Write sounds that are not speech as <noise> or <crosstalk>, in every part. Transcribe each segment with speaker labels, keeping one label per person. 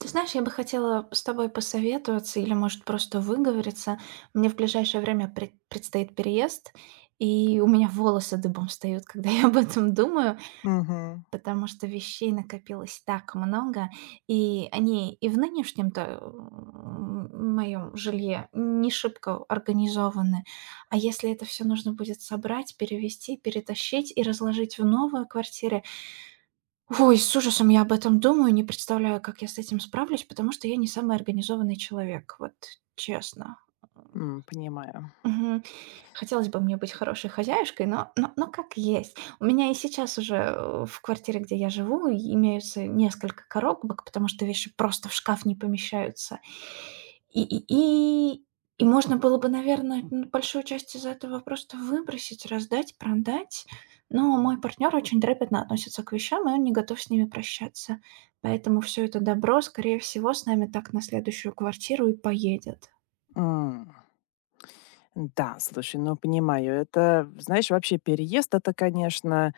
Speaker 1: Ты знаешь, я бы хотела с тобой посоветоваться или, может, просто выговориться. Мне в ближайшее время предстоит переезд, и у меня волосы дыбом встают, когда <laughs> я об этом думаю,
Speaker 2: Мгм.
Speaker 1: потому что вещей накопилось так много, и они и в нынешнем-то моем жилье не шибко организованы. А если это все нужно будет собрать, перевести, перетащить и разложить в новую квартиру, ой, с ужасом я об этом думаю, не представляю, как я с этим справлюсь, потому что я не самый организованный человек, вот честно.
Speaker 2: Понимаю.
Speaker 1: Мгм. Хотелось бы мне быть хорошей хозяюшкой, но но как есть. У меня и сейчас уже, в квартире, где я живу, и имеются несколько коробок, потому что вещи просто в шкаф не помещаются. И и и можно было бы, наверное, ну, большую часть из этого просто выбросить, раздать, продать. Но мой партнер очень трепетно относится к вещам, и он не готов с ними прощаться. Поэтому все это добро, скорее всего, с нами так на следующую квартиру и поедет.
Speaker 2: М. Да, слушай, ну понимаю. Это, знаешь, вообще переезд это, конечно,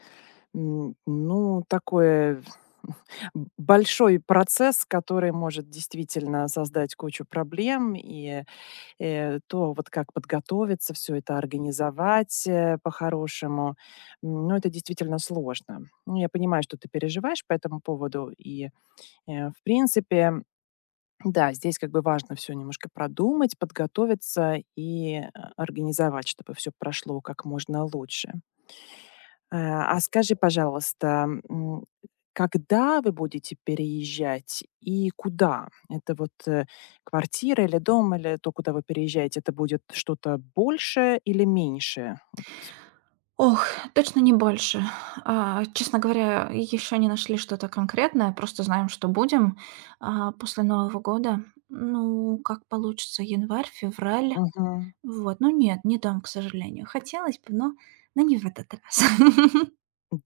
Speaker 2: ну, такое <laughs> большой процесс, который может действительно создать кучу проблем. Вот как подготовиться, все это организовать по-хорошему, ну, это действительно сложно. Ну, я понимаю, что ты переживаешь по этому поводу. В принципе, да, здесь как бы важно все немножко продумать, подготовиться и организовать, чтобы все прошло как можно лучше. А скажи, пожалуйста, когда вы будете переезжать и куда? Это вот, квартира или дом, или то, куда вы переезжаете, это будет что-то большее или меньшее? Вот.
Speaker 1: Ох, точно не больше. Честно говоря, еще не нашли что-то конкретное, просто знаем, что будем, после Нового года. Ну, как получится, январь, февраль. Вот, ну нет, не дом, к сожалению. Хотелось бы, но не в этот раз.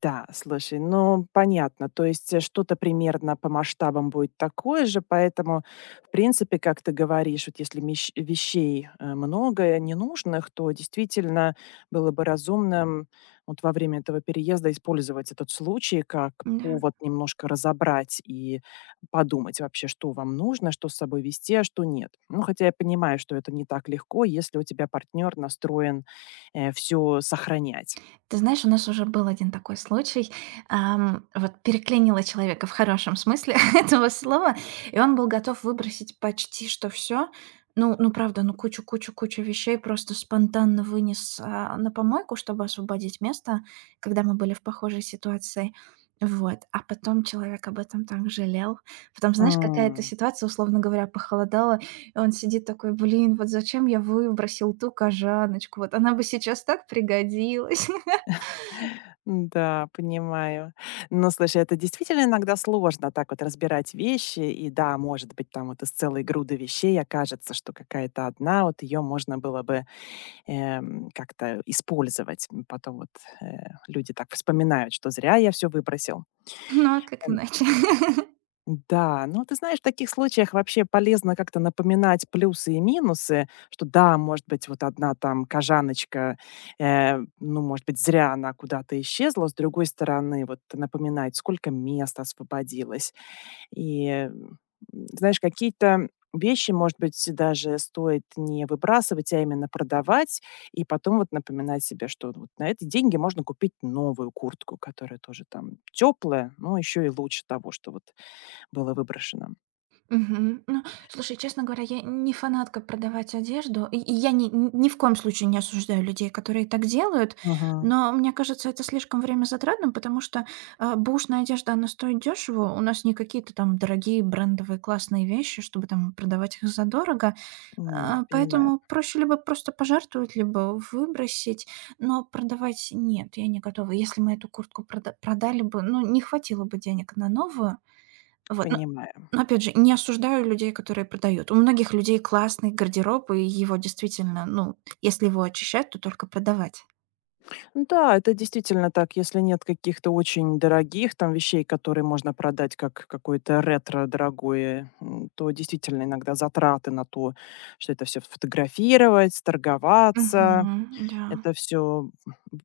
Speaker 2: Да, слушай, ну понятно. То есть что-то примерно по масштабам будет такое же, поэтому, в принципе, как ты говоришь, вот если вещей много ненужных, то действительно было бы разумным вот во время этого переезда использовать этот случай как
Speaker 1: <laughs> Да.
Speaker 2: повод немножко разобрать и подумать вообще, что вам нужно, что с собой вести, а что нет. Ну, хотя я понимаю, что это не так легко, если у тебя партнер настроен все сохранять.
Speaker 1: Ты знаешь, у нас уже был один такой случай. Вот переклинило человека в хорошем смысле <laughs> этого слова, и он был готов выбросить почти что все. Ну, правда, ну, кучу-кучу-кучу вещей просто спонтанно вынес, на помойку, чтобы освободить место, когда мы были в похожей ситуации. Вот. А потом человек об этом так жалел. Потом, знаешь, какая-то
Speaker 2: М.
Speaker 1: ситуация, условно говоря, похолодала, и он сидит такой: "Блин, вот зачем я выбросил ту кожаночку? Вот она бы сейчас так пригодилась". <laughs>
Speaker 2: Да, понимаю. Но слушай, это действительно иногда сложно так вот разбирать вещи. И да, может быть, там вот из целой груды вещей окажется, что какая-то одна, вот ее можно было бы как-то использовать. М, потом вот э, люди так вспоминают, что зря я все выбросил.
Speaker 1: Ну, а как иначе? <laughs>
Speaker 2: Да, ну ты знаешь, в таких случаях вообще полезно как-то напоминать плюсы и минусы, что да, может быть, вот одна там кожаночка, ну, может быть, зря она куда-то исчезла, с другой стороны, вот напоминать, сколько мест освободилось. И знаешь, какие-то вещи, может быть, даже стоит не выбрасывать, а именно продавать, и потом вот напоминать себе, что вот на эти деньги можно купить новую куртку, которая тоже там теплая, но еще и лучше того, что вот было выброшено.
Speaker 1: Мгм. Ну, слушай, честно говоря, я не фанатка продавать одежду. И я ни в коем случае не осуждаю людей, которые так делают,
Speaker 2: Мгм.
Speaker 1: но мне кажется, это слишком время затратным, потому что, бэушная одежда, она стоит дешево. У нас не какие-то там дорогие брендовые классные вещи, чтобы там продавать их задорого.
Speaker 2: Понимаю,
Speaker 1: Поэтому проще либо просто пожертвовать, либо выбросить, но продавать нет, я не готова. Если мы эту куртку продали бы, ну, не хватило бы денег на новую. Вот.
Speaker 2: понимаю.
Speaker 1: Но опять же, не осуждаю людей, которые продают. У многих людей классный гардероб, и его действительно, ну, если его очищать, то только продавать.
Speaker 2: Да, это действительно так. Если нет каких-то очень дорогих там вещей, которые можно продать как какое-то ретро дорогое, то действительно иногда затраты на то, что это все фотографировать, торговаться,
Speaker 1: Мгм. Да,
Speaker 2: это все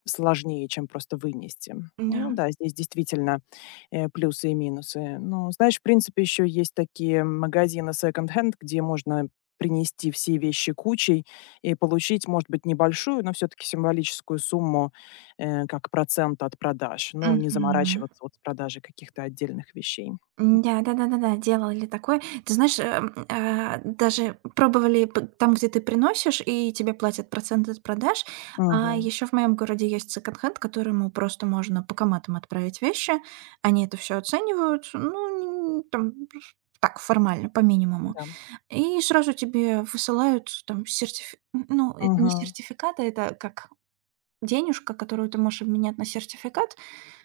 Speaker 2: сложнее, чем просто вынести. Ну
Speaker 1: да.
Speaker 2: да, здесь действительно, плюсы и минусы. Но знаешь, в принципе, еще есть такие магазины секонд-хенд, где можно принести все вещи кучей и получить, может быть, небольшую, но все-таки символическую сумму, как процент от продаж, но не
Speaker 1: Мгм.
Speaker 2: заморачиваться вот с продажей каких-то отдельных вещей.
Speaker 1: М-да, да-да-да-да, делали такое. Ты знаешь, даже пробовали п там, где ты приносишь, и тебе платят процент от продаж. А
Speaker 2: Мгм.
Speaker 1: еще в моем городе есть секонд-хенд, которому просто можно по банкоматом отправить вещи. Они это все оценивают, ну, н там, так, формально, по минимуму.
Speaker 2: Да.
Speaker 1: И сразу тебе высылают там сертифи ну, это не
Speaker 2: Мгм.
Speaker 1: сертификат, а это как денежка, которую ты можешь обменять на сертификат.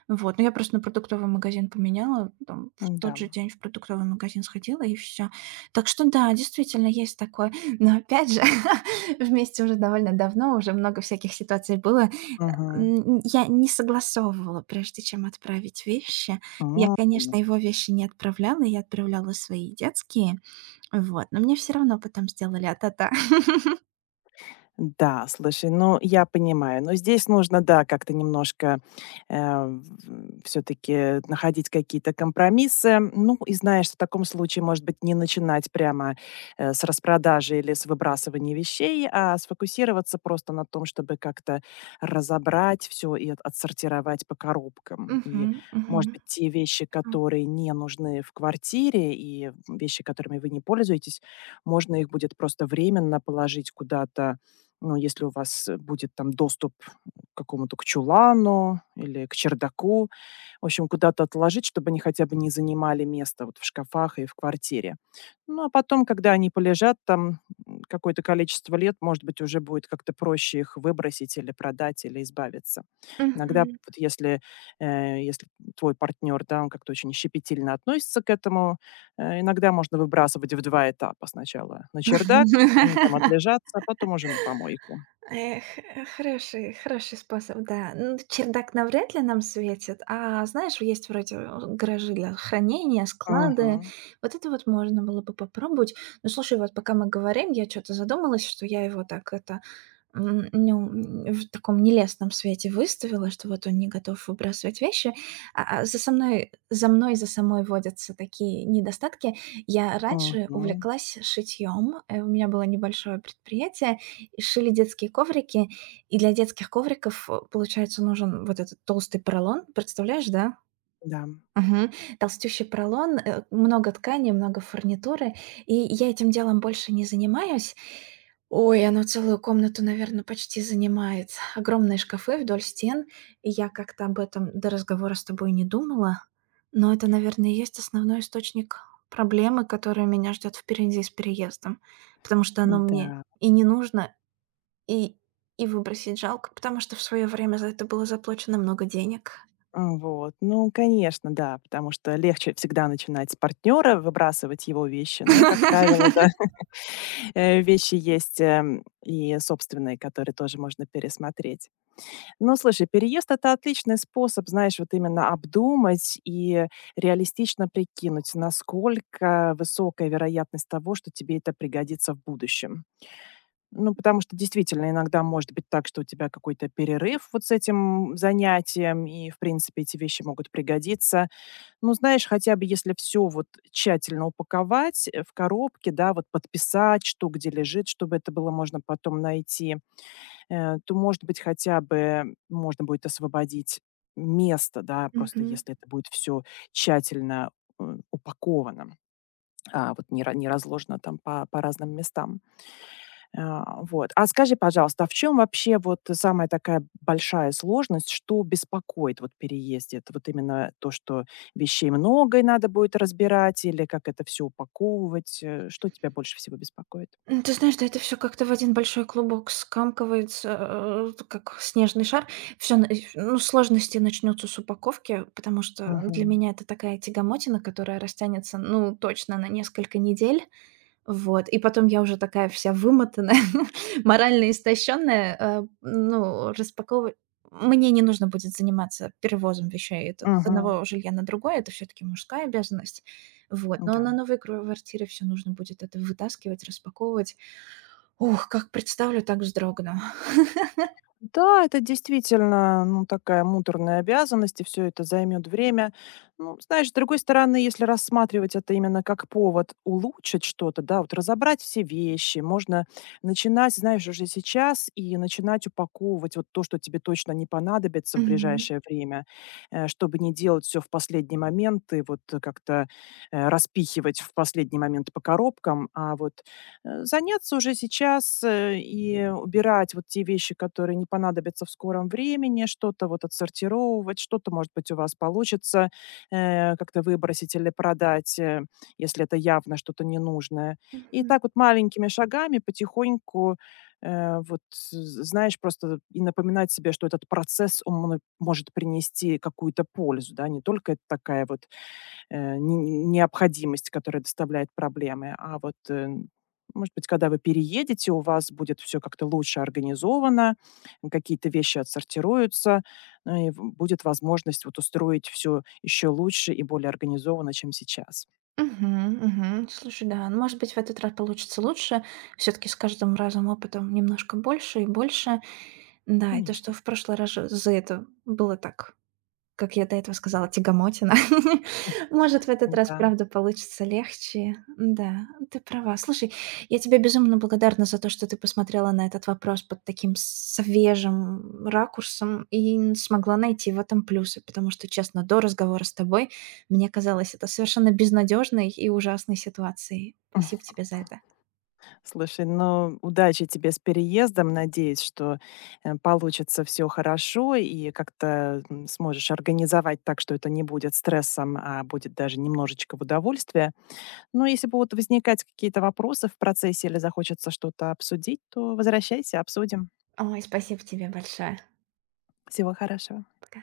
Speaker 1: Вот, ну, я просто на продуктовый магазин поменяла, там в
Speaker 2: Да.
Speaker 1: тот же день в продуктовый магазин сходила и все. Так что да, действительно есть такое. <laughs> Но опять же, <laughs> вместе уже довольно давно, уже много всяких ситуаций было.
Speaker 2: Мгм.
Speaker 1: Я не согласовывала, прежде чем отправить вещи. Я,
Speaker 2: М.
Speaker 1: конечно, его вещи не отправляла, я отправляла свои детские, вот, но мне все равно потом сделали а-та-та. <laughs>
Speaker 2: Да, слушай, ну я понимаю, но здесь нужно, да, как-то немножко все-таки находить какие-то компромиссы. Ну и знаешь, в таком случае, может быть, не начинать прямо с распродажи или с выбрасывания вещей, а сфокусироваться просто на том, чтобы как-то разобрать все и отсортировать по коробкам.
Speaker 1: Мгм,
Speaker 2: И,
Speaker 1: мгм.
Speaker 2: может быть, те вещи,
Speaker 1: А,
Speaker 2: которые не нужны в квартире и вещи, которыми вы не пользуетесь, можно их будет просто временно положить куда-то ну, если у вас, будет там доступ к какому-то к чулану или к чердаку, в общем, куда-то отложить, чтобы они хотя бы не занимали место вот в шкафах и в квартире. Ну, а потом, когда они полежат там, какое-то количество лет, может быть, уже будет как-то проще их выбросить или продать, или избавиться. Иногда
Speaker 1: мгм.
Speaker 2: вот если твой партнер, да, он как-то очень щепетильно относится к этому, иногда можно выбрасывать в 2 этапа: сначала на чердак, они
Speaker 1: <laughs>
Speaker 2: там отлежатся, а потом уже на помойку.
Speaker 1: Эх, хороший способ, да. Ну, чердак навряд ли нам светит, а, знаешь, есть вроде, гаражи для хранения, склады.
Speaker 2: Мгм,
Speaker 1: Вот это вот можно было бы попробовать. Ну слушай, вот пока мы говорим, я что то задумалась, что я его так это, в таком нелестном свете выставила, что вот он не готов выбрасывать вещи. А за мной, за самой водятся такие недостатки. Я раньше
Speaker 2: мгм,
Speaker 1: увлеклась шитьем, у меня было небольшое предприятие, шили детские коврики, и для детских ковриков, получается, нужен вот этот толстый поролон. Представляешь, да?
Speaker 2: да,
Speaker 1: Мгм. Толстющий поролон, много ткани, много фурнитуры. И я этим делом больше не занимаюсь. Ой, оно целую комнату, наверное, почти занимает. Огромные шкафы вдоль стен. И я как-то об этом до разговора с тобой не думала. Но это, наверное, и есть основной источник проблемы, которая меня ждет впереди с переездом. Потому что оно мне
Speaker 2: да.
Speaker 1: и не нужно, и и выбросить жалко, потому что в свое время за это было заплачено много денег.
Speaker 2: М, вот. Ну, конечно, да, потому что легче всегда начинать с партнера выбрасывать его вещи, но, как
Speaker 1: <laughs>
Speaker 2: правило, да, <laughs> вещи есть, и собственные, которые тоже можно пересмотреть. Ну, слушай, переезд- это отличный способ, знаешь, вот именно обдумать и реалистично прикинуть, насколько высокая вероятность того, что тебе это пригодится в будущем. Ну, потому что действительно иногда может быть так, что у тебя какой-то перерыв вот с этим занятием, и, в принципе, эти вещи могут пригодиться. Ну, знаешь, хотя бы если все вот тщательно упаковать, в коробке, да, вот подписать, что где лежит, чтобы это было можно потом найти то, может быть, хотя бы можно будет освободить место, да, просто
Speaker 1: Мгм.
Speaker 2: если это будет все тщательно э, упаковано, а вот не разложено там по разным местам. А, вот. А скажи, пожалуйста, а в чем вообще вот самая такая большая сложность, что беспокоит вот в переезде? Это вот именно то, что вещей много и надо будет разбирать, или как это все упаковывать? Что тебя больше всего беспокоит?
Speaker 1: Ну, ты знаешь, да это все как-то в один большой клубок скомкивается, как снежный шар. Все, ну, сложности начнутся с упаковки, потому что для
Speaker 2: Угу.
Speaker 1: меня это такая тягомотина, которая растянется, ну, точно на несколько недель. Вот, и потом я уже такая вся вымотанная, <laughs> морально истощенная, ну, распаковывать. Мне не нужно будет заниматься перевозом вещей. Это с одного жилья на другое — это все таки мужская обязанность. Вот, но
Speaker 2: Угу.
Speaker 1: на новой кро квартире всё нужно будет это вытаскивать, распаковывать. Ух, как представлю, так вздрогну.
Speaker 2: Да, это действительно, ну, такая муторная обязанность, и все это займет время. Ну, знаешь, с другой стороны, если рассматривать это именно как повод улучшить что-то, да, вот разобрать все вещи, можно начинать, знаешь, уже сейчас и начинать упаковывать вот то, что тебе точно не понадобится в
Speaker 1: Мгм.
Speaker 2: ближайшее время, чтобы не делать все в последний момент и вот, как-то, распихивать в последний момент по коробкам, а вот заняться уже сейчас, и убирать вот те вещи, которые не понадобятся в скором времени, что-то вот отсортировывать, что-то, может быть, у вас получится, как-то выбросить или продать, если это явно что-то ненужное. И
Speaker 1: Мгм.
Speaker 2: так вот маленькими шагами потихоньку, э, вот, з знаешь, просто и напоминать себе, что этот процесс, он мно может принести какую-то пользу, да. Не только это такая вот Э, не необходимость, которая доставляет проблемы, а вот, может быть, когда вы переедете, у вас будет все как-то лучше организовано, какие-то вещи отсортируются, ну и в будет возможность вот устроить все еще лучше и более организованно, чем сейчас.
Speaker 1: Мгм, мгм. Слушай, да, ну, может быть, в этот раз получится лучше. Все таки с каждым разом опытом немножко больше и больше. Да, и то,
Speaker 2: Конечно,
Speaker 1: что в прошлый раз же за это было так, как я до этого сказала, тягомотина. <laughs> Может, в этот раз,
Speaker 2: да.
Speaker 1: правда, получится легче. Да, ты права. Слушай, я тебе безумно благодарна за то, что ты посмотрела на этот вопрос под таким свежим ракурсом и смогла найти в этом плюсы, потому что, честно, до разговора с тобой мне казалось это совершенно безнадежной и ужасной ситуацией. Спасибо
Speaker 2: <laughs>
Speaker 1: тебе за это.
Speaker 2: Слушай, ну, удачи тебе с переездом. Надеюсь, что, получится все хорошо и как-то, сможешь организовать так, что это не будет стрессом, а будет даже немножечко в удовольствие. Но если будут возникать какие-то вопросы в процессе или захочется что-то обсудить, то возвращайся, обсудим.
Speaker 1: Ой, спасибо тебе большое.
Speaker 2: Всего хорошего.
Speaker 1: Пока.